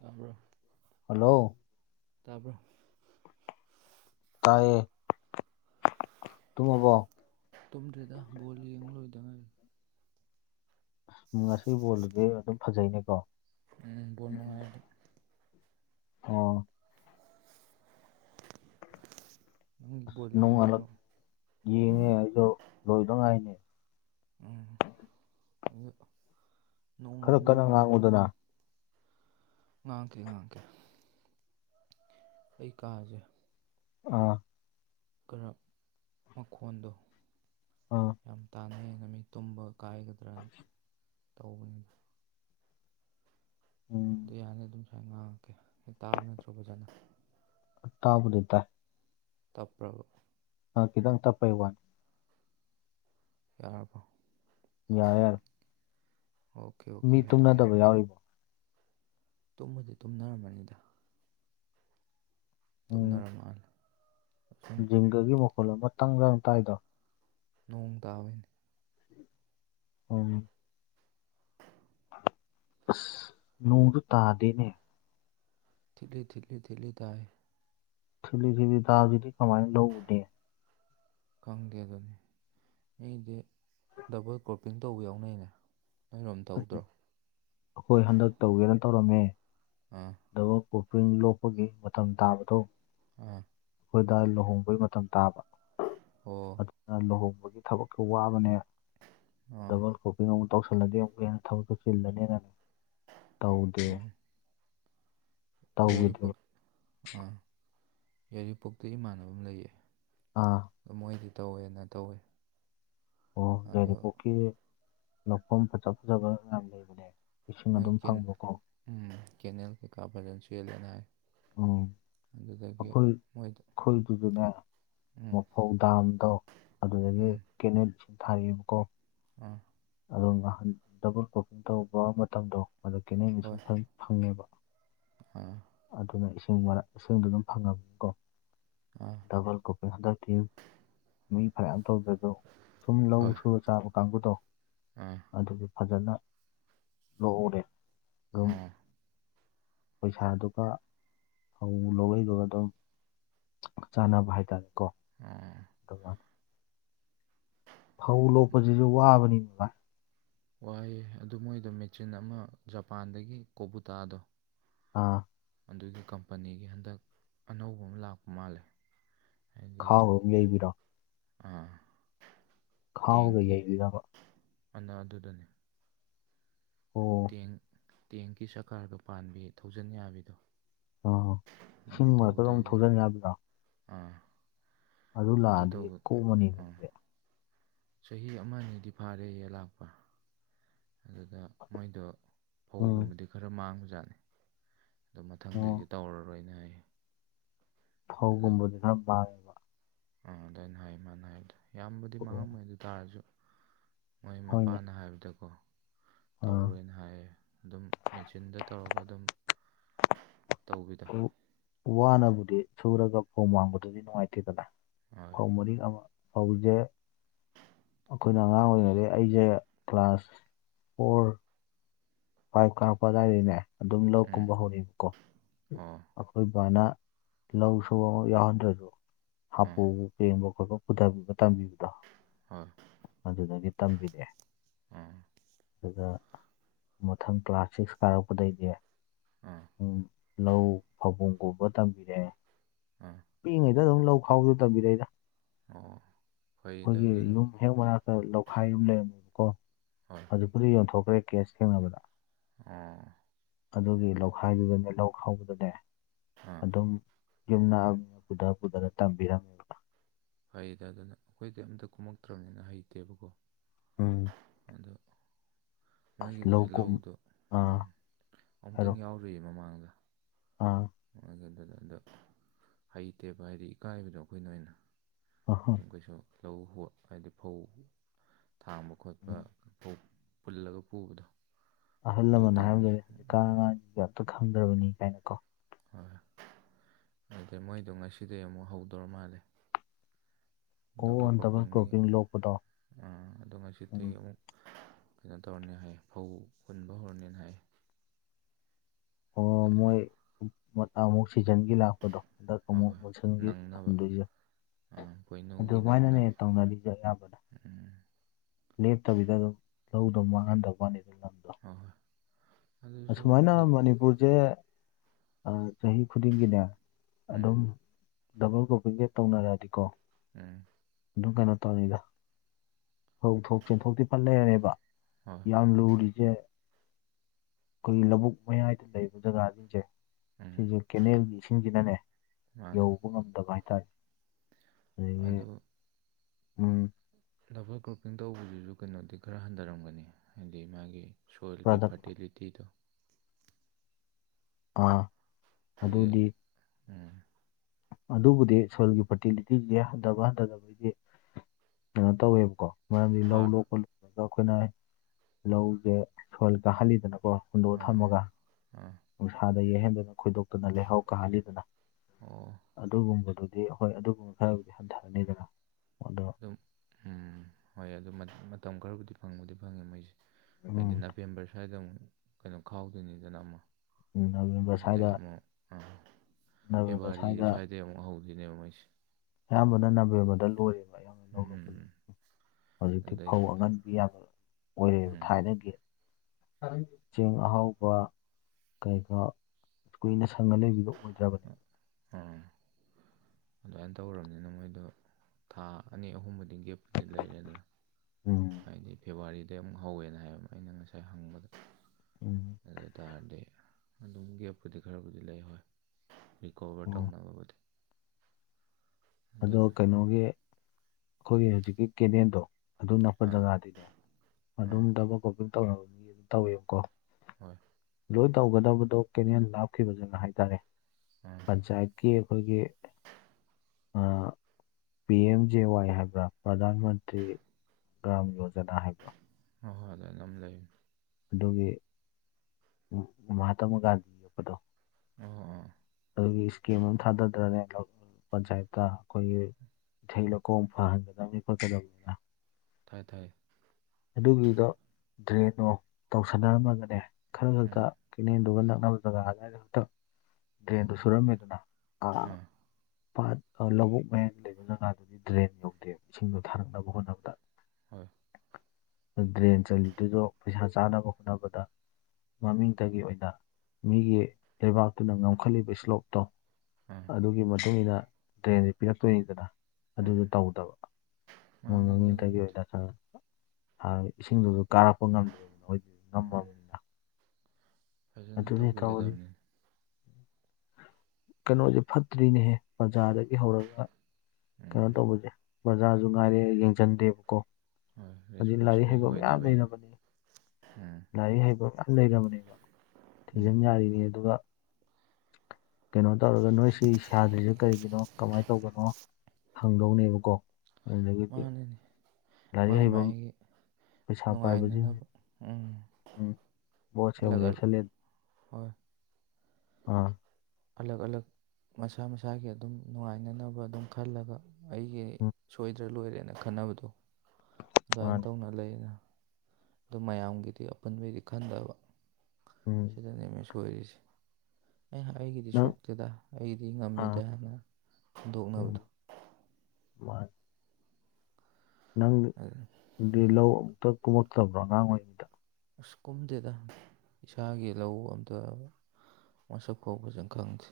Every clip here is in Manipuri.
ꯇ꯭ꯔꯣ ꯍꯜꯂꯣ ꯇꯥꯕ꯭ꯔꯣ ꯇꯥꯏꯌꯦ ꯇꯨꯡꯃꯕꯣ ꯇꯨꯝꯗ꯭ꯦꯗ ꯕꯣꯜ ꯌꯦꯡꯂ ꯂꯣꯏꯗꯉꯥꯏ ꯎꯝ ꯉꯁꯤ ꯕꯣꯜꯗꯨꯗꯤ ꯑꯗꯨꯝ ꯐꯖꯩꯅꯦꯀꯣ ꯎ ꯅꯨꯡꯥꯏ ꯑꯣ ꯅꯪꯒꯤ ꯑꯁ ꯕꯣꯜ ꯅꯣꯡ ꯌꯦꯡꯕ ꯑꯜꯂꯛ ꯅꯠꯇ꯭ꯔꯣ ꯌꯦꯡꯉꯦ ꯑꯩꯗꯣ ꯂꯣꯏꯗꯉꯥꯏꯅꯦ ꯎꯝ ꯅꯣꯡ ꯈꯔ ꯀꯟꯅ ꯉꯥꯟꯗꯧꯔꯤ ꯉꯥꯡꯉꯨꯗꯅ ꯉꯥꯡꯀꯦ ꯉꯥꯡꯀꯦ ꯑꯩ ꯀꯥꯁꯦ [unintelligible] ꯈꯔꯞ ꯃꯈꯣꯟꯗꯣ ꯑꯣ ꯌꯥꯝ ꯇꯥꯟꯅꯩ ꯍꯥꯏꯅ ꯃꯤ ꯇꯨꯝꯕ ꯀꯥꯏꯒꯗ꯭ꯔꯅ ꯇꯧꯕꯅꯤꯅ ꯎꯝ ꯑꯗꯨ ꯌꯥꯅꯤ ꯑꯗꯨꯝ ꯁꯨꯃꯥꯏꯅ ꯉꯥꯡꯉꯛꯀꯦ ꯍ ꯇꯥꯕ ꯅꯠꯇ꯭ꯔꯣ ꯐꯖꯅ ꯇꯥꯞ ꯗꯇ ꯇꯞ꯭ꯔꯕ ꯈꯤꯇꯪ ꯇꯞꯄꯩ ꯋꯥꯅꯤ ꯌꯥꯔꯕꯣ ꯌꯥꯔꯦ ꯌꯥꯔꯦ ꯑꯣꯀꯦ ꯑꯣꯀꯦ ꯃꯤ ꯑꯗꯨꯗꯤ ꯇꯨꯝꯅꯗꯕ ꯌꯥꯎꯔꯤꯕ ꯇꯨꯝꯃꯗꯤ ꯇꯨꯝꯅꯔꯝꯕꯅꯤꯗ ꯎꯝ ꯇꯨꯝꯅꯔ ꯃꯥꯥꯜꯂ ꯖꯤꯡꯒꯒꯤ ꯃꯈꯣꯜ ꯑꯃ ꯇꯪꯖꯥꯏ ꯇꯥꯏꯗꯣ ꯅꯣꯡ ꯇꯥꯎꯅ ꯎꯝ [unintelligible] ꯅ ꯇꯥꯗꯅꯦ ꯊꯤꯂꯤ ꯊꯤꯂꯂꯤ ꯊꯂꯂꯤ ꯇꯥꯏ ꯊꯤꯂꯤ ꯊꯤꯂꯤ ꯇꯗꯥꯖꯗ ꯀꯃꯥꯏ ꯂꯧꯔꯨꯅꯤ ꯈꯪꯗꯦꯕ ꯑꯩꯗꯤ ꯗꯕꯜ ꯀ꯭ꯔꯣꯄꯤꯡ ꯇꯧꯕ ꯌꯥꯎꯅꯩꯅꯦ ꯅꯣꯏꯔꯣꯝ ꯇꯧꯗ꯭ꯔꯣ ꯑꯩꯈꯣꯏ ꯍꯟꯗꯛ ꯇꯧꯒꯦꯅ ꯇꯧꯔꯝꯃꯦ ꯑꯥ ꯗꯕꯥꯜ ꯀꯣꯄ꯭ꯔꯤꯡ ꯂꯣꯛꯄꯒꯤ ꯃꯇꯝ ꯇꯥꯕꯗꯣ ꯑꯥ ꯑꯩꯈꯣꯏ ꯗꯥ ꯂꯨꯍꯣꯡꯕꯒꯤ ꯃꯇꯝ ꯇꯥꯕ ꯑꯣ ꯂꯨꯍꯣꯡꯕꯒꯤ ꯊꯕꯛꯀꯤ ꯋꯥꯕꯅꯦ ꯑꯥ ꯗꯕꯥꯜ ꯀꯩꯅꯣꯝ ꯇꯧꯁꯜꯂꯗꯤ ꯑꯃꯨꯛꯀ ꯍꯦꯟꯅ ꯊꯕꯛꯇꯨ ꯆꯤꯜꯂꯅꯤꯅ ꯇꯧꯗꯦ ꯎꯝ ꯇꯧꯈꯤꯗ꯭ꯔꯦ ꯌꯥꯏꯔꯤꯄꯣꯛ ꯑ ꯌꯥꯏꯔꯤꯄꯣꯛꯇꯩ ꯏꯃꯥꯟꯅꯕ ꯑꯃ ꯂꯩꯌꯦ ꯑꯥ ꯑꯗꯨ ꯃꯣꯏꯗꯤ ꯇꯧꯋꯦꯅ ꯇꯧꯋꯦ ꯑꯣ ꯑꯗꯣ ꯌꯥꯏꯔꯤꯄꯣꯛꯀꯤ ꯂꯧꯐꯝ ꯐꯖ ꯐꯖꯕ ꯌꯥꯝ ꯂꯩꯕꯅꯦ ꯏꯁꯤꯡ ꯃꯣꯏ ꯑꯗꯨꯝ ꯐꯪꯕꯀꯣ ꯀꯦꯅꯦꯜ ꯀꯩꯀꯥ ꯐꯖꯅ ꯆꯦꯜꯂꯦꯅ ꯍꯥꯏ ꯎꯝ ꯑꯗꯨꯗꯒꯤ ꯃꯣꯏꯗ ꯑꯩꯈꯣꯏꯗꯨꯗꯨꯅꯦ ꯃꯐꯧ ꯗꯥꯝꯗꯣ ꯑꯗꯨꯗꯒꯤ ꯎꯝ ꯀꯦꯅꯦꯟ ꯊꯥꯢꯑꯦꯕꯀꯣ ꯑꯥ ꯑꯗꯨꯒ ꯅꯍꯥꯟ ꯗꯕꯜ ꯀꯔꯣꯄꯤꯡ ꯇꯧꯕ ꯃꯇꯝꯗꯣ ꯑꯗ ꯀꯦꯅꯦꯗ ꯍꯣꯏ ꯢꯁꯤꯡ ꯐꯪꯉꯦꯕ ꯑꯥ ꯑꯗꯨꯅ ꯏꯁꯤꯡ ꯃꯔꯛ ꯏꯁꯤꯡꯗꯣ ꯑꯗꯨꯝ ꯐꯪꯉꯝꯅꯤ ꯀꯣ ꯑꯥ ꯗꯕꯜ ꯀꯔꯣꯄꯤꯡ ꯍꯥꯟꯗꯤꯛꯇꯤ ꯃꯤ ꯐꯅꯌꯥꯝ ꯇꯧꯅꯩ ꯑꯗꯣ ꯁꯨꯝ ꯂꯧ ꯍꯣꯏ ꯁꯨꯔ ꯆꯥꯕ ꯀꯥꯡꯕꯨꯗꯣ ꯑꯥ ꯑꯗꯨꯗꯤ ꯐꯖꯅ ꯂꯣꯛꯍꯧꯔꯦ ꯑꯗꯨꯝ ꯑꯥ ꯄꯩꯁꯥꯗꯨꯒ ꯐꯧ ꯂꯧꯔꯛꯏꯗꯨꯒ ꯑꯗꯨꯝ ꯆꯥꯅꯕ ꯍꯥꯏꯇꯥꯔꯦ ꯀꯣ ꯑꯥ [unintelligible] ꯐꯧ ꯂꯣꯛꯄꯁꯤꯁꯨ ꯋꯥꯕꯅꯤꯅꯦ ꯚꯥꯢ ꯋꯥꯏꯑꯦ ꯑꯗꯨ ꯃꯣꯏꯗꯣ ꯃꯦꯆꯤꯟ ꯑꯃ ꯖꯄꯥꯟꯗꯒꯤ ꯀꯣꯕꯨꯨꯇꯥꯗꯣ ꯑꯥ ꯑꯗꯨꯗꯤ ꯀꯝꯄꯅꯤꯒꯤ ꯍꯟꯗꯛ ꯑꯅꯧꯕ ꯑꯃ ꯂꯥꯛꯄ ꯃꯥꯜꯂꯦ ꯍꯥꯏꯗꯤ ꯈꯥꯎꯔꯒ ꯌꯩꯕꯤꯔꯣ ꯑꯥ ꯈꯥꯎꯒ ꯊꯦꯡꯈꯤ ꯌꯩꯕꯤꯔꯕ [inaudible] ꯑꯗ ꯑꯗꯨꯗꯅꯦ ꯑꯣ ꯇꯦꯡ ꯇꯦꯡꯀꯤ ꯆꯥꯀꯥꯒ ꯄꯥꯟꯕꯤ ꯊꯧꯖꯤꯟ ꯌꯥꯕꯤꯗꯣ ꯑꯣ ꯑꯗꯨ ꯏꯁꯤꯡ ꯃꯔꯛꯇꯒ ꯇꯧꯕꯗꯩꯗꯤ ꯊꯧꯖꯟ ꯌꯥꯕꯤꯗꯣ ꯑꯥ ꯑꯗꯨ ꯂꯥꯛꯑꯗꯤ ꯀꯣꯛꯃꯅꯤ ꯑꯥ ꯑꯗꯨꯗꯤ ꯆꯍꯤ ꯑꯃꯅꯤꯗꯤ ꯐꯥꯔꯦꯍꯦ ꯂꯥꯛꯄ ꯑꯗꯨꯗ ꯃꯣꯏꯗꯣ ꯎꯝ ꯐꯧꯒꯨꯝꯕꯗꯤ ꯈꯔ ꯃꯥꯡꯕꯖꯥꯠꯅꯤ ꯑꯗꯣ ꯑꯣ ꯃꯊꯪꯗꯩꯗꯤ ꯇꯧꯔꯔꯣꯏꯅ ꯍꯥꯏꯌꯦ ꯐꯧꯒꯨꯝꯕꯗꯨ ꯈꯔ ꯃꯥꯥꯡꯉꯦ ꯑꯥ ꯑꯗꯨꯃꯥꯢꯅ ꯍꯥꯏ ꯃꯥꯅ ꯍꯥꯏꯗꯢ ꯌꯥꯝꯕꯗꯤ ꯑꯣ ꯃꯥꯡꯉꯝꯃꯣꯏ ꯑꯗꯨ ꯇꯥꯔꯁꯨ ꯃꯣꯏ ꯍꯣꯏꯅꯦ ꯃꯄꯥꯅ ꯍꯥꯏꯕꯗꯀꯣ ꯑꯥ ꯇꯧꯔꯔꯣꯏꯅ ꯍꯥꯏꯌꯦ ꯑꯗꯨꯝ ꯃꯦꯆꯤꯟꯗ ꯇꯧꯔꯒ ꯑꯗꯨꯝ ꯇꯧꯕꯤꯗ ꯋꯥꯅꯕꯨꯗꯤ ꯁꯨꯔꯒ ꯐꯧ ꯃꯥꯡꯕꯗꯨꯗꯤ ꯅꯨꯡꯉꯥꯏꯇꯦꯗꯅ ꯍꯣꯏ ꯐꯧ ꯃꯔꯤꯛ ꯃꯔꯤꯛ ꯅ ꯐꯧ ꯖꯦ ꯑꯩꯈꯣꯏꯅ ꯑꯉꯥꯡ ꯑꯣꯏꯔꯤꯉꯩꯩ ꯑꯩꯁꯦ ꯀ꯭ꯂꯥꯁ ꯐꯣꯔ ꯄꯥꯏꯞ ꯀꯥꯔꯛꯄ ꯑꯗꯨꯗꯥꯋꯥꯏꯗꯅꯦ ꯑꯗꯨꯝ ꯂꯧ ꯎꯝ ꯀꯨꯝꯕ ꯍꯧꯕꯀꯣ ꯑꯣ ꯑꯩꯈꯣꯏ ꯕꯥꯅ ꯂꯧ ꯁ ꯑꯃ ꯌꯥꯎꯍꯟꯗ꯭ꯔꯁꯨꯣ ꯍꯥꯄꯨ ꯑꯥ ꯌꯦꯡꯕ ꯈꯣꯠꯄ ꯄꯨꯊꯕꯤꯕ ꯇꯝꯕꯤꯕꯗꯣ ꯍꯣꯏ ꯑꯗꯨꯗꯒꯤ ꯇꯝꯕꯤꯔꯛꯑꯦ ꯑꯥ ꯑꯗꯨꯗ ꯃꯊꯪ ꯀ꯭ꯂꯥꯁ ꯁꯤꯛꯁ ꯀꯥꯔꯛꯄꯗꯩꯗꯤ ꯑꯥ ꯂꯧ ꯐꯕꯨꯡ ꯀꯕ ꯇꯝꯕꯤꯔꯛꯑꯦ ꯎꯝ ꯄꯤꯛꯏꯉꯩꯗ ꯑꯗꯨꯝ ꯂꯧ ꯈꯥꯎꯁꯨ ꯇꯝꯕꯤꯔꯛꯏꯗ ꯑꯣ ꯐꯩꯗ ꯑꯩꯈꯣꯏꯒꯤ ꯑꯗꯨꯅ ꯌꯨꯝ ꯍꯣꯏ ꯍꯦꯛ ꯃꯅꯥꯛꯇ ꯂꯧꯈꯥꯏ ꯌꯨꯝ ꯂꯩꯔꯝꯃꯦꯕꯀꯣ ꯑꯗꯨ ꯑꯗꯨ ꯌꯣꯟꯊꯣꯛꯈ꯭ꯔꯦ ꯀꯦꯁ ꯊꯦꯡꯅꯕꯗ ꯎꯝ ꯑꯗꯨꯒꯤ ꯂꯧꯈꯥꯏꯗꯨꯗꯅꯦ ꯂꯧ ꯈꯥꯎꯕꯗꯅꯦ ꯑꯥ ꯑꯗꯨꯝ ꯌꯨꯝꯅꯗꯥꯗꯕꯤꯔ ꯐꯩꯗ ꯑꯗꯨꯅ ꯑꯩꯈꯣꯏꯗꯤ ꯑꯝꯇ ꯀꯨꯝꯃꯛꯇ꯭ꯔꯕꯅꯤꯅ ꯍꯩꯇꯦꯕꯀꯣ ꯎꯝ ꯑꯗꯣ ꯑꯁ ꯂꯧ ꯃꯣꯏꯒꯤꯗꯨꯁꯨ ꯀꯨꯝ ꯂꯧꯗꯣ ꯎꯝ ꯑꯥ ꯑꯃꯨꯛꯇꯪ ꯍꯥꯏꯔꯣ ꯌꯥꯎꯔ ꯑꯗꯨꯏ ꯃꯃꯥꯡꯗ ꯑꯥ ꯅꯨꯡꯉꯥꯏꯒ ꯑꯗꯨꯗ ꯑꯗꯣ ꯍꯩꯇꯦꯕ ꯍꯥꯏꯗꯤ ꯏꯀꯥꯏꯕꯗꯣ ꯑꯩꯈꯣꯏꯅ ꯑꯣꯏꯅ ꯑꯍ ꯑꯗꯨꯝ ꯀꯩꯁꯨ ꯂꯧ ꯍꯥꯏꯕꯗꯤ ꯐꯧ ꯊꯥꯡꯕ ꯈꯣꯠꯄ ꯎꯝ ꯐꯧ ꯄꯨꯜꯂꯒ ꯄꯨꯕꯗꯣ ꯑꯍꯜ ꯂꯃꯟꯅ ꯑꯗꯨꯇꯪ ꯍꯥꯏꯔꯝꯗ‌ꯣꯏꯅ‌ꯦ ꯍꯧꯖꯤꯛ ꯀꯥꯟ ꯎꯝ ꯑꯉꯥꯡꯁꯤꯡꯁ‌ꯦ ꯑꯝꯇ ꯈꯪꯗ꯭ꯔꯕꯅꯤ ꯀꯥꯏꯅ ꯀꯣ ꯍꯣꯏ ꯑꯗꯨꯗꯩ ꯃꯣꯏꯗꯣ ꯉꯁꯤꯗꯒꯤ ꯑꯃꯨꯛ ꯍꯧꯗꯧꯔ ꯃꯥꯜꯂꯦ ꯑꯣ ꯗꯕꯜ ꯑꯣꯟ ꯀ꯭ꯔꯣꯄꯤꯡꯒꯤ ꯀ꯭ꯔꯣꯞꯄꯤꯡ ꯂꯣꯛꯄꯗꯣ ꯑꯗꯣ ꯉꯁꯤꯠꯗꯤ ꯎꯝ ꯑꯃꯨꯛ ꯀꯩꯅꯣ ꯇꯧꯔꯅꯤ ꯍꯥꯏ ꯐꯧ ꯍꯨꯟꯕ ꯍꯧꯔꯅꯤꯅ ꯍꯥꯏ ꯑꯣ ꯑꯗꯨꯃꯥꯏꯅ ꯃꯣꯏ ꯇꯥꯃꯨ ꯁꯤꯖꯟꯒꯤ ꯂꯥꯛꯄꯗꯣ ꯍꯟꯗꯛ ꯍꯣꯏ ꯑꯃꯨꯛ ꯍꯣꯏ ꯃꯨꯟꯁꯤꯟꯒꯤ ꯅꯪꯅꯕ ꯊꯨꯝꯗꯣꯏꯁꯦ ꯑꯥ ꯄꯣꯏꯅꯧꯒꯤ ꯑꯗꯨꯃꯥꯏꯅꯅꯦ ꯅꯪꯅꯕ ꯇꯧꯅꯔꯤꯁꯦ ꯑꯌꯥꯝꯕꯅꯣ ꯎꯝ ꯂꯦꯞꯇꯕꯤꯗ ꯑꯗꯨꯝ ꯂꯧꯗꯧ ꯃꯥꯡꯍꯟꯗꯕꯅꯤ ꯑꯗꯨ ꯍꯣꯏ ꯍꯣꯏ ꯑꯗꯨꯁꯨ ꯑꯁꯨꯃꯥꯏꯅ ꯃꯅꯤꯄꯨꯔꯁꯦ ꯆꯍꯤ ꯈꯨꯗꯤꯡꯒꯤꯅꯦ ꯎꯝ ꯑꯗꯨꯝ ꯗꯕꯜ ꯀꯣꯝꯄꯤꯀꯦꯠ ꯇꯧꯅꯔꯛꯑꯗꯤꯀꯣ ꯎꯝ ꯑꯗꯨ ꯀꯩꯅꯣ ꯇꯧꯅꯤꯗ ꯐꯧ ꯊꯣꯛꯣꯛ ꯆꯦꯟꯊꯣꯛꯇꯤ ꯐꯠ ꯂꯩꯔꯅꯦꯕ ꯍꯣꯏ ꯌꯥꯝ ꯂꯨꯔꯤ ꯁꯦ ꯑꯩꯈꯣꯏꯒꯤ ꯂꯧꯕꯨꯛ ꯃꯌꯥꯏꯗ ꯂꯩꯕ ꯖꯒꯥꯁꯤꯡꯁꯦ ꯎꯝ ꯁꯤꯁꯦ ꯀꯦꯅꯦꯜꯒꯤ ꯏꯁꯤꯡꯁꯤꯅꯅꯦ ꯃꯥꯅꯤ ꯌꯧꯕ ꯉꯝꯗꯕ ꯍꯥꯏꯇꯥꯔꯦ ꯑꯗꯒꯤ ꯑꯗꯣ ꯎꯝ ꯗꯕꯜ ꯀ꯭ꯔꯣꯄꯤꯡ ꯇꯧꯕꯁꯤꯁꯨ ꯀꯩꯅꯣꯗꯤ ꯈꯔ ꯍꯟꯊꯔꯝꯒꯅꯤ ꯍꯥꯏꯗꯤ ꯃꯥꯒꯤ ꯁꯣꯏꯜꯒꯤ ꯄ꯭ꯔꯗꯛ ꯐꯔꯇꯤꯂꯤꯇꯤꯗꯣ ꯑꯣ ꯑꯩꯗꯒꯤ ꯎꯝ ꯑꯗꯨꯕꯨꯗꯤ ꯁꯣꯏꯜꯒꯤ ꯐꯔꯇꯤꯂꯤꯇꯤꯗꯤ ꯍꯟꯊꯕ ꯍꯟꯊꯗꯕꯒꯤꯗꯤ ꯀꯩꯅꯣ ꯇꯧꯋꯦꯕꯀꯣ ꯃꯔꯝꯗꯤ ꯂꯧ ꯍꯥꯔ ꯂꯣꯛꯄ ꯂꯣꯏꯒ ꯑꯩꯈꯣꯏꯅ ꯂꯧꯁꯦ ꯁꯣꯏ ꯀꯥꯍꯜꯂꯤꯗꯅꯀꯣ ꯍꯨꯟꯗꯣꯛꯑ ꯎꯝ ꯎꯝ ꯊꯝꯃꯒ ꯎꯝ ꯅꯨꯡꯁꯥꯗ ꯌꯩꯍꯟꯗꯨꯅ ꯈꯣꯏꯗꯣꯛꯇꯨꯅ ꯂꯩꯍꯥꯎ ꯀꯥꯍꯜꯂꯤꯗꯅ ꯑꯣ ꯑꯗꯨꯒꯨꯝꯕꯗꯨꯗꯤ ꯍꯣꯏ ꯑꯗꯨꯒꯨꯝꯕ ꯈꯔꯕꯨꯗꯤ ꯍꯟꯊꯔꯅꯤꯗꯅ ꯑꯗꯣ ꯑꯗꯨꯝ ꯎꯝ ꯍꯣꯏ ꯑꯗꯨ ꯃꯇꯝ ꯈꯔꯕꯨꯗꯤ ꯐꯪꯕꯗꯤ ꯐꯪꯉꯦ ꯃꯣꯏꯁꯦ ꯍꯥꯏꯗꯤ ꯎꯝ ꯁ‌ꯦꯇ‌ꯦꯝꯕꯔ ꯁ꯭ꯋꯥꯏꯗ ꯑꯃꯨꯛ ꯀꯩꯅꯣ ꯈꯥꯎꯗꯣꯏꯅꯤꯗꯅ ꯑꯃꯨꯛ ꯅꯕꯦꯝꯕꯔ ꯑꯗꯨꯗꯩ ꯁ꯭ꯋꯥꯏꯗ ꯑꯃꯨꯛ ꯑꯥ ꯅꯕꯦꯝꯕꯔ ꯐꯦꯕꯋꯥꯔꯤ ꯁ꯭ꯋꯥꯏꯗ ꯁ꯭ꯋꯥꯏꯗꯩ ꯑꯃꯨꯛ ꯍꯧꯗꯣꯏꯅꯦꯕ ꯃꯣꯏꯁꯦ꯫ ꯑꯌꯥꯝꯕꯅ ꯅꯕꯦꯝꯕꯔꯗ ꯂꯣꯏꯌꯦ꯫ ꯎꯝ ꯎꯝ꯫ ꯍꯧꯖꯤꯛꯇꯤ ꯑꯗꯨꯗꯩ ꯐꯧ ꯑꯉꯟꯕꯤ ꯌꯥꯝꯅ ꯑꯣꯏꯔꯦꯕ ꯎꯝ ꯊꯥꯏꯅꯒꯤ꯫ ꯆꯦꯡ ꯑꯍꯥꯎꯕ꯫ ꯀꯩꯀꯥ ꯀꯨꯏꯅ ꯁꯪꯉ ꯂꯩꯕꯤꯗ‌ꯣ ꯑꯣꯏꯗ꯭ꯔꯕꯅꯦ꯫ ꯑꯥ ꯑꯗꯨꯃꯥꯏꯅ ꯇꯧꯔꯕꯅꯤꯅ ꯃꯣꯏꯗꯣ ꯊꯥ ꯑꯅꯤ ꯑꯍꯨꯝꯕꯨꯗꯤ ꯒꯦꯞꯄꯨꯗꯤ ꯂꯩꯔꯦꯗꯅ꯫ ꯎꯝ꯫ ꯍꯥꯏꯗꯤ ꯐꯦꯕꯋꯥꯔꯤꯗꯩ ꯑꯃꯨꯛ ꯍꯧꯋꯦꯅ ꯍꯥꯏꯌꯦꯕ ꯑꯩꯅ ꯉꯁꯥꯏ ꯍꯪꯕꯗ꯫ ꯎꯝ ꯑꯗꯨ ꯇꯥꯔꯗꯤ ꯑꯗꯨꯝ ꯒꯦꯞꯄꯨꯗꯤ ꯈꯔꯕꯨꯗꯤ ꯂꯩ ꯍꯣꯏ꯫ ꯔꯤꯀꯣꯚꯔ ꯑꯣ ꯇꯧꯅꯕꯅꯕꯕꯨꯗꯤ꯫ ꯑꯗꯣ ꯀꯩꯅꯣꯒꯤ ꯑꯩꯈꯣꯏꯒꯤ ꯍꯧꯖꯤꯛꯀꯤ ꯀꯦꯅꯦꯟꯗꯣ꯫ ꯑꯗꯨ ꯅꯛꯄ ꯑꯥ ꯖꯒꯥꯗꯤꯅꯦ ꯑꯗꯨꯝ ꯑꯥ ꯗꯕꯜ ꯀꯣꯄꯤꯡ ꯇꯧꯅꯕ ꯃꯤ ꯑꯗꯨ ꯇꯧꯋꯦꯕꯀꯣ꯫ ꯍꯣꯏ꯫ ꯂꯣꯏ ꯇꯧꯒꯗꯕꯗꯣ ꯀꯦꯅꯦꯟ ꯂꯥꯞꯈꯤꯕꯁꯤꯅ ꯍꯥꯏꯇꯥꯔꯦ ꯑꯥ ꯄꯟꯆꯥꯌꯦꯠ ꯀꯦꯕꯒꯤ꯫ ꯑ꯫ ꯄꯤ ꯑꯦꯝ ꯖꯦ ꯋꯥꯏ ꯍꯥꯏꯕ꯭ꯔꯥ ꯄ꯭ꯔꯙꯥꯟ ꯃꯟꯇ꯭ꯔꯤ ꯒ꯭ꯔꯥꯝ ꯌꯣꯖꯥꯅꯥ ꯍꯥꯏꯕ꯭ꯔꯥ꯫ ꯍꯣꯏ ꯍꯣꯏ ꯑꯗꯨꯃꯥꯏꯅ ꯑꯝ ꯂꯩꯕꯅꯤ꯫ ꯑꯗꯨꯒꯤ ꯃꯍꯥꯇꯃꯥ ꯒꯥꯟꯙꯤ ꯌꯦꯛꯄꯗꯣ꯫ ꯑꯣ ꯑꯥ ꯑꯗꯨꯒꯤ ꯏꯁꯀꯦꯝ ꯑꯃ ꯊꯥꯗꯔ [unintelligible] ꯄꯟꯆꯥꯌꯦꯠꯇ ꯑꯩꯈꯣꯏꯒꯤ ꯏꯊꯩ ꯂꯧꯀꯣꯡ ꯐꯍꯟꯒꯗꯕꯅꯤ ꯈꯣꯠꯀꯗꯕꯅꯤꯅ꯫ ꯊꯥꯏ ꯊꯥꯏ꯫ ꯑꯗꯨꯒꯤꯗꯣ ꯗ꯭ꯔꯦꯗꯣ ꯇꯧꯁꯟꯅꯔꯝꯃꯒꯅꯦ ꯈꯔ ꯈꯛꯇ꯫ ꯎꯝ ꯀꯤꯅꯦꯜ ꯗꯨꯒ ꯅꯛꯅꯕ ꯖꯒꯥ ꯑꯗꯨꯗꯥꯏꯒ ꯑꯝꯛꯇ ꯗ꯭ꯔꯦꯟꯗꯨꯣ ꯁꯨꯔꯝꯃꯤꯗꯅ ꯑꯥ꯫ ꯄꯥꯠ ꯂꯧꯕꯨꯛ ꯃꯌꯥꯟ ꯂꯩꯕ ꯖꯒꯥꯗꯨꯗꯤ ꯗ꯭ꯔꯦꯟ ꯌꯧꯗꯦꯕ ꯏꯁꯤꯡꯗꯣ ꯊꯥꯔꯛꯅꯕ ꯍꯣꯠꯅꯕꯗ꯫ ꯍꯣꯏ꯫ ꯗ꯭ꯔꯦꯟ ꯆꯂꯤꯗꯨꯗꯣ ꯄꯩꯁꯥ ꯆꯥꯅꯕ ꯍꯣꯠꯅꯕꯗ꯫ ꯃꯃꯤꯡꯇꯒꯤ ꯑꯣꯏꯅ ꯃꯤꯒꯤ ꯂꯩꯕꯥꯛꯇꯨꯅ ꯉꯝꯈꯠꯂꯤꯕ ꯏꯁꯂꯣꯞꯇꯣ꯫ ꯑꯥ ꯑꯗꯨꯒꯤ ꯃꯇꯨꯡ ꯏꯟꯅ ꯗ꯭ꯔꯦꯟꯁꯦ ꯄꯤꯔꯛꯇꯣꯏꯅꯤꯗꯅ꯫ ꯎꯝ ꯑꯗꯨꯁꯨ ꯇꯧꯗꯕ ꯃꯣꯏ ꯃꯥꯅꯤꯗ ꯃꯃꯤꯡꯇꯒꯤ ꯑꯗꯨꯕꯨꯗꯤ ꯑꯣꯏꯅ꯫ ꯏꯁꯤꯡꯗꯨꯁꯨ ꯀꯥꯔꯛꯄ ꯉꯝꯗ꯭ꯔꯦꯗꯅ ꯃꯣꯏꯗꯤꯗꯤ ꯎꯝ ꯉꯝꯃꯝ ꯐꯖꯅ ꯇꯧꯔꯤ ꯇꯧꯕꯤꯒꯗꯕꯅꯤ꯫ ꯀꯩꯅꯣꯁꯦ ꯐꯠꯇ꯭ꯔꯤꯅꯦꯍꯦ ꯄꯔꯖꯥꯔꯗꯒꯤ ꯍꯧꯔꯒ ꯀꯩꯅꯣ ꯎꯝ ꯇꯧꯕꯁꯦ꯫ ꯄꯔꯖꯥꯁꯨ ꯉꯥꯏꯔꯦ ꯌꯦꯡꯁꯤꯟꯗꯦꯕꯀꯣ ꯍꯣꯏ ꯍꯧꯖꯤꯛ ꯂꯥꯏꯔꯤꯛ ꯔꯦꯁꯄꯣꯟꯁꯤꯕꯜ ꯍꯩꯕ ꯃꯌꯥꯝ ꯑꯣꯏꯗꯕꯩꯅꯤ ꯂꯩꯅꯕꯅꯤ꯫ ꯎꯝ ꯂꯥꯏꯔꯤꯛ ꯍꯩꯕ ꯃꯌꯥꯝ ꯂꯩꯒꯔꯕꯅꯦꯕ ꯎꯝ ꯐꯣꯖꯤꯟ ꯌꯥꯔꯤꯅꯤ ꯑꯗꯨꯒ ꯀꯩꯅꯣ ꯇꯧꯔꯒ ꯅꯣꯏꯁꯤ ꯁꯥꯗ꯭ꯔꯤꯁꯦ ꯀꯔꯤꯒꯤꯅꯣ ꯀꯃꯥꯏꯅ ꯇꯧꯕꯅꯣ꯫ ꯐꯪꯗꯧꯅꯦꯕꯀꯣ꯫ ꯃꯥꯅꯤꯅꯦ ꯂꯥꯏꯔꯤꯛ ꯃꯥꯏ ꯍꯩꯕ ꯃꯥꯏꯒꯤ ꯅꯨꯡꯉꯥꯏꯅꯕ ꯎꯝ꯫ ꯎꯝ ꯕꯣꯠꯁꯤ ꯑꯃꯨꯛ ꯑꯂꯛ ꯑꯂꯛ ꯂꯦꯞꯁꯤꯜꯂꯦ ꯍꯣꯏ ꯑꯥ꯫ ꯑꯂꯛ ꯑꯂꯛ ꯃꯁꯥ ꯃꯁꯥꯒꯤ ꯑꯗꯨꯝ ꯅꯨꯡꯉꯥꯏꯅꯅꯕ ꯑꯗꯨꯝ ꯈꯜꯂꯒ꯫ ꯑꯩꯒꯤ ꯑꯩ ꯎꯝ ꯁꯣꯏꯗ꯭ꯔ ꯂꯣꯏꯔꯦꯅ ꯈꯟꯅꯕꯗꯣ ꯑꯗꯨꯃꯥꯏꯅ ꯃꯥꯅꯦ ꯇꯧꯅ ꯂꯩꯌꯦꯅ꯫ ꯑꯗꯨ ꯃꯌꯥꯝꯒꯤꯗꯤ ꯑꯄꯨꯟꯕꯒꯤꯗꯤ ꯈꯟꯗꯕ꯫ ꯎꯝ꯫ ꯁꯤꯗꯅꯦꯃꯤ ꯁꯣꯏꯔꯤꯁꯦ꯫ ꯑꯦ ꯑꯩꯒꯤꯗꯤ ꯅꯪ ꯁꯣꯛꯇꯦꯗ ꯑꯩꯒꯤꯗꯤ ꯑꯥ ꯉꯝꯃꯤꯗ ꯍꯥꯏꯅ ꯍꯟꯗꯣꯛꯅꯕꯗꯣ꯫ ꯃꯥꯅꯤ꯫ ꯑꯗꯨꯅ ꯅꯪꯗꯤ ꯂꯧ ꯑꯃꯨꯛꯇ ꯀꯨꯝꯃꯛꯇꯕ꯭ꯔꯣ ꯑꯉꯥꯡ ꯑꯣꯏꯔꯤꯉꯩꯗ꯫ ꯑꯁ ꯀꯨꯝꯗꯦꯗ ꯏꯁꯥꯒꯤ ꯂꯧ ꯑꯝꯇ ꯃꯁꯛ ꯐꯥꯎꯕꯁ ꯈꯪꯗꯦ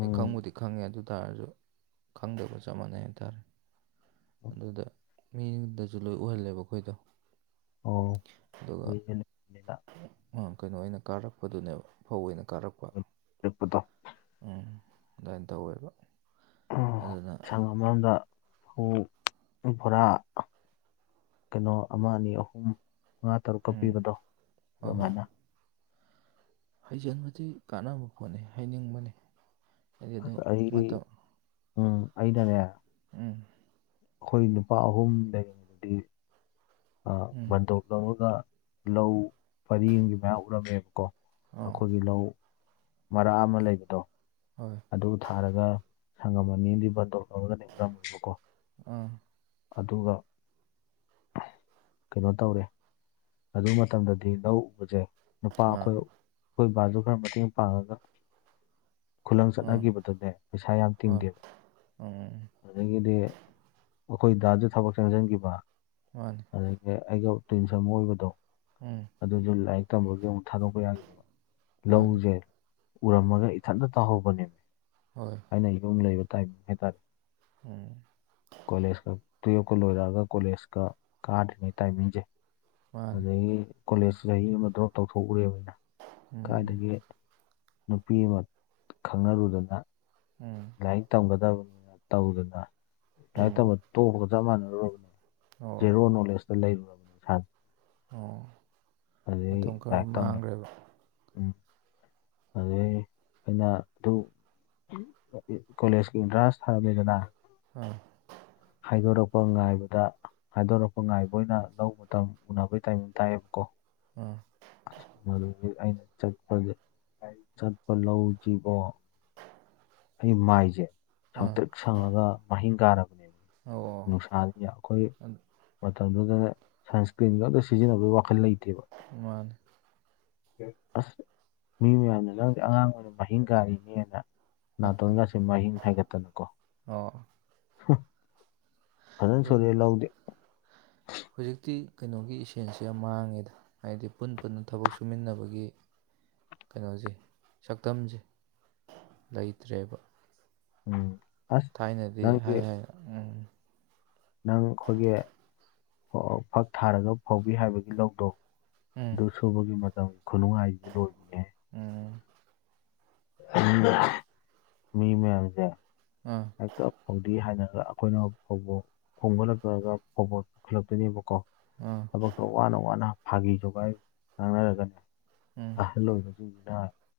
ꯑꯩ ꯈꯪꯕꯨꯗꯤ ꯈꯪꯉꯦ ꯑꯗꯨ ꯇꯥꯔꯁꯨ ꯈꯪꯗꯕ ꯆꯞ ꯃꯥꯟꯅꯩ ꯍꯥꯏ ꯇꯥꯔꯦ ꯑꯗꯨꯗ ꯃꯤꯗꯁꯨ ꯂꯣꯏ ꯎꯍꯜꯂꯦꯕ ꯑꯩꯈꯣꯏꯗꯣ ꯑꯣ ꯑꯗꯨꯒ ꯀꯨꯏꯅ ꯂꯩꯕꯅꯤꯅ ꯀꯩꯅꯣ ꯑꯣꯏꯅ ꯀꯥꯔꯛꯄꯗꯨꯅꯦꯕ ꯐꯧ ꯑꯣꯏꯅ ꯀꯥꯔꯛꯄ ꯂꯩꯄꯗ ꯎꯝ ꯑꯗꯨꯃꯥꯏꯅ ꯇꯧꯋꯦꯕ ꯑꯗꯨꯅ ꯁꯪ ꯑꯃꯔꯣꯝꯗ ꯐ ꯕꯣꯔꯥ ꯀꯩꯅꯣ ꯑꯃ ꯑꯅꯤ ꯑꯍꯨꯝ ꯃꯉꯥ ꯇꯔꯨꯛꯀ ꯎꯝ ꯄꯤꯕꯗꯣ ꯍꯣꯏ ꯍꯣꯏ ꯑꯗꯨꯃꯥꯏꯅ ꯍꯩꯖꯤꯟꯕꯗꯤ ꯀꯥꯟꯅꯕ ꯄꯣꯠꯅꯤ ꯍꯥꯏꯅꯤꯡꯕꯅꯤ ꯑꯁ ꯑꯩ ꯎꯝ ꯑꯩꯗꯅꯦ ꯎꯝ ꯑꯩꯈꯣꯏ ꯅꯨꯄꯥ ꯑꯍꯨꯝ ꯂꯩ ꯎꯝ ꯕꯟꯊꯣꯛ ꯂꯧꯔꯒ ꯂꯧ ꯄꯔꯤ ꯃꯌꯥ ꯎꯠꯂꯝꯝꯃꯦꯕꯀꯣ ꯑꯥ ꯑꯩꯈꯣꯏꯒꯤ ꯂꯧ ꯃꯔꯥ ꯑꯃ ꯂꯩꯕꯗꯣ ꯍꯣꯏ ꯑꯗꯨ ꯊꯥꯔꯒ ꯁꯪꯉꯝꯃꯅꯤꯗꯤ ꯕꯟꯇꯣ ꯇꯧꯔꯒꯗꯤ ꯎꯔꯝꯃꯦꯕꯀꯣ ꯑꯥ ꯑꯗꯨꯒ ꯀꯩꯅꯣ ꯇꯧꯔꯦ ꯑꯗꯨ ꯃꯇꯝꯗꯗꯤ ꯂꯧ ꯎꯕꯁꯦ ꯅꯨꯄꯥ ꯑꯥ ꯑꯥ ꯑꯩꯈꯣꯏ ꯑꯩꯈꯣꯏ ꯕꯥꯁꯨ ꯈꯔ ꯃꯇꯦꯡ ꯄꯥꯡꯉꯒ ꯈꯨꯂꯪ ꯆꯠꯅꯈꯤꯕꯗ ꯑꯗꯨꯅꯦ ꯄꯩꯁꯥ ꯌꯥꯝ ꯍꯣꯏ ꯇꯤꯡꯗꯦꯕ ꯎꯝ ꯑꯗꯒꯤꯗꯤ ꯑꯩꯈꯣꯏ ꯗꯥꯁꯨ ꯊꯕꯛ ꯆꯪꯁꯤꯟꯈꯤꯕ ꯃꯥꯅꯦ ꯑꯗꯒꯤ ꯑꯩꯒ ꯇ꯭ꯋꯤꯟꯁ ꯑꯃ ꯑꯣꯏꯕꯗꯣ ꯎꯝ ꯑꯗꯨꯁꯨ ꯂꯥꯏꯔꯤꯛ ꯇꯝꯕꯒꯤ ꯑꯃꯨꯛ ꯊꯥꯗꯣꯛꯄ ꯌꯥꯈꯤꯗꯕ ꯃꯥꯅꯤ ꯂꯧꯁꯦ ꯎꯔꯝꯃꯒ ꯏꯊꯟꯗ ꯇꯥꯍꯧꯕꯅꯦꯕ ꯍꯣꯏ ꯑꯩꯅ ꯏ ꯂꯩꯕ ꯇꯥꯏꯝ ꯍꯥꯏꯇꯥꯔꯦ ꯎꯝ ꯀꯣꯂꯦꯖꯀ ꯇꯨꯌꯦꯜꯐꯀ ꯂꯣꯏꯔꯛꯑꯒ ꯀꯣꯂꯦꯖꯀ ꯀꯥꯗ꯭ꯔꯤꯉꯩ ꯇꯥꯏꯃꯤꯡꯁꯦ ꯃꯥꯅꯤ ꯑꯗꯒꯤ ꯀꯣꯂꯦꯖ ꯆꯍꯤ ꯑꯃ ꯗ꯭ꯔꯣꯞ ꯇꯧꯊꯣꯛꯎꯦꯕꯅꯤꯅ ꯎꯝ ꯀꯥꯏꯗꯒꯤ ꯅꯨꯄꯤ ꯑꯃ ꯈꯪꯅꯔꯨꯗꯅ ꯎꯝ ꯂꯥꯏꯔꯤꯛ ꯇꯝꯒꯗꯕꯅꯤꯅ ꯇꯧꯗꯅ ꯂꯥꯏꯔꯤꯛ ꯎꯝ ꯇꯝꯕ ꯇꯣꯛꯄꯒ ꯆꯞ ꯃꯥꯟꯅꯔꯨꯔꯕꯅꯦ ꯑꯣ ꯖꯦꯅꯔꯣ ꯅꯣꯂꯦꯖꯇ ꯂꯩꯔ ꯑꯣ ꯑꯗꯩ ꯃꯇꯝ ꯈꯔ ꯂꯥꯏꯔꯤꯛ ꯇꯝꯕ ꯃꯥꯡꯈ꯭ꯔꯦꯕ ꯎꯝ ꯑꯗꯨꯗꯒꯤ ꯑꯩꯅ ꯑꯗꯨ ꯀꯣꯂꯦꯖꯀꯤ ꯑꯦꯟꯇ꯭ꯔꯥꯟꯁ ꯊꯥꯅꯤꯗꯅ ꯑꯥ ꯍꯥꯏꯗꯣꯔꯛꯄ ꯉꯥꯏꯕꯗ ꯍꯥꯏꯗꯣꯔꯛꯄ ꯉꯥꯏꯕ ꯑꯣꯏꯅ ꯂ ꯃꯇꯝ ꯎꯅꯕꯒꯤ ꯇꯥꯏꯃꯤꯟ ꯇꯥꯏꯌꯦꯕꯀꯣ ꯎꯝ ꯑꯩꯅ ꯆꯠꯄꯁ ꯑꯩꯅ ꯆꯠꯄ ꯂꯧꯁꯤꯕꯣ ꯑꯩꯒꯤ ꯃꯥꯏꯁꯦ ꯑꯥ ꯁꯪꯇ꯭ꯔꯤꯛ ꯁꯪꯉꯒ ꯃꯍꯤꯡ ꯀꯥꯔꯕꯅꯦꯕ ꯑꯣ ꯅꯨꯡꯁꯥ ꯑꯩꯈꯣꯏ ꯑꯗꯨ ꯃꯇꯝꯗꯨꯗ ꯁꯟꯁꯀ꯭ꯔꯤꯟꯒ ꯑꯇ ꯁꯤꯖꯤꯟꯅꯕꯒꯤ ꯋꯥꯈꯜ ꯂꯩꯇꯦꯕ ꯃꯥꯅ ꯑꯁ ꯃꯤ ꯃꯌꯥꯝꯅ ꯅꯪꯗꯦ ꯑꯉꯥꯡ ꯑꯣꯏꯅ ꯃꯍꯤꯡ ꯀꯥꯔꯤꯅꯦꯅ ꯅꯥꯇꯣꯟꯒꯁꯤꯦ ꯃꯍꯤꯡ ꯍꯥꯏꯒꯠꯇꯅꯀꯣ ꯑꯣ ꯐꯖꯅ ꯑꯗꯨ ꯁꯣꯂꯦ ꯂꯧꯥꯎꯗꯦ ꯍꯧꯖꯤꯛꯇꯤ ꯀꯩꯅꯣꯒꯤ ꯏꯁꯦꯟꯁꯤꯦ ꯌꯥꯝ ꯃꯥꯡꯉꯦꯗ ꯍꯥꯏꯗꯤ ꯄꯨꯟ ꯄꯨꯟꯅ ꯊꯕꯛ ꯁꯨꯃꯤꯟꯅꯕꯒꯤ ꯀꯩꯅꯣꯁꯦ ꯁꯛꯇꯝꯁꯦ ꯂꯩꯇ꯭ꯔꯦꯕ ꯎꯝ ꯑꯁ ꯊꯥꯏꯅꯗꯤ ꯅꯪꯒꯤ ꯍꯥꯏ ꯍꯥꯏ ꯎꯝ ꯅꯪ ꯑꯩꯈꯣꯏꯒꯤ ꯐꯛ ꯊꯥꯔꯒ ꯐꯧꯕꯤ ꯍꯥꯏꯕꯒꯤ ꯂꯧꯗꯣ ꯎꯝ ꯑꯗꯨ ꯁꯨꯕꯒꯤ ꯃꯇꯝ ꯈꯨꯅꯨꯡꯉꯥꯏꯁ ꯂꯣꯏꯅꯤꯡꯉ ꯎꯝ ꯗ ꯃꯤꯃꯦ ꯑꯗ ꯑꯥ ꯍꯦꯛꯇ ꯐꯧꯗ ꯍꯥꯏꯅꯔꯒ ꯑꯩꯈꯣꯏꯅ ꯐꯥꯎꯕ ꯈꯣꯡꯕꯂꯛꯛꯇꯑꯒ ꯐꯣꯕꯣꯜ ꯄꯨꯈꯠꯂꯛꯇꯣꯏꯅꯦꯕꯀꯣ ꯑꯥ ꯊꯕꯛꯇꯣ ꯋꯥꯅ ꯋꯥꯅ ꯐꯥꯒꯤꯁꯨꯨꯒꯥꯏ ꯉꯥꯡꯅꯔꯒꯅꯤ ꯎꯝ ꯑꯍꯜ ꯑꯣꯏꯕꯁꯤꯡꯗꯨꯅ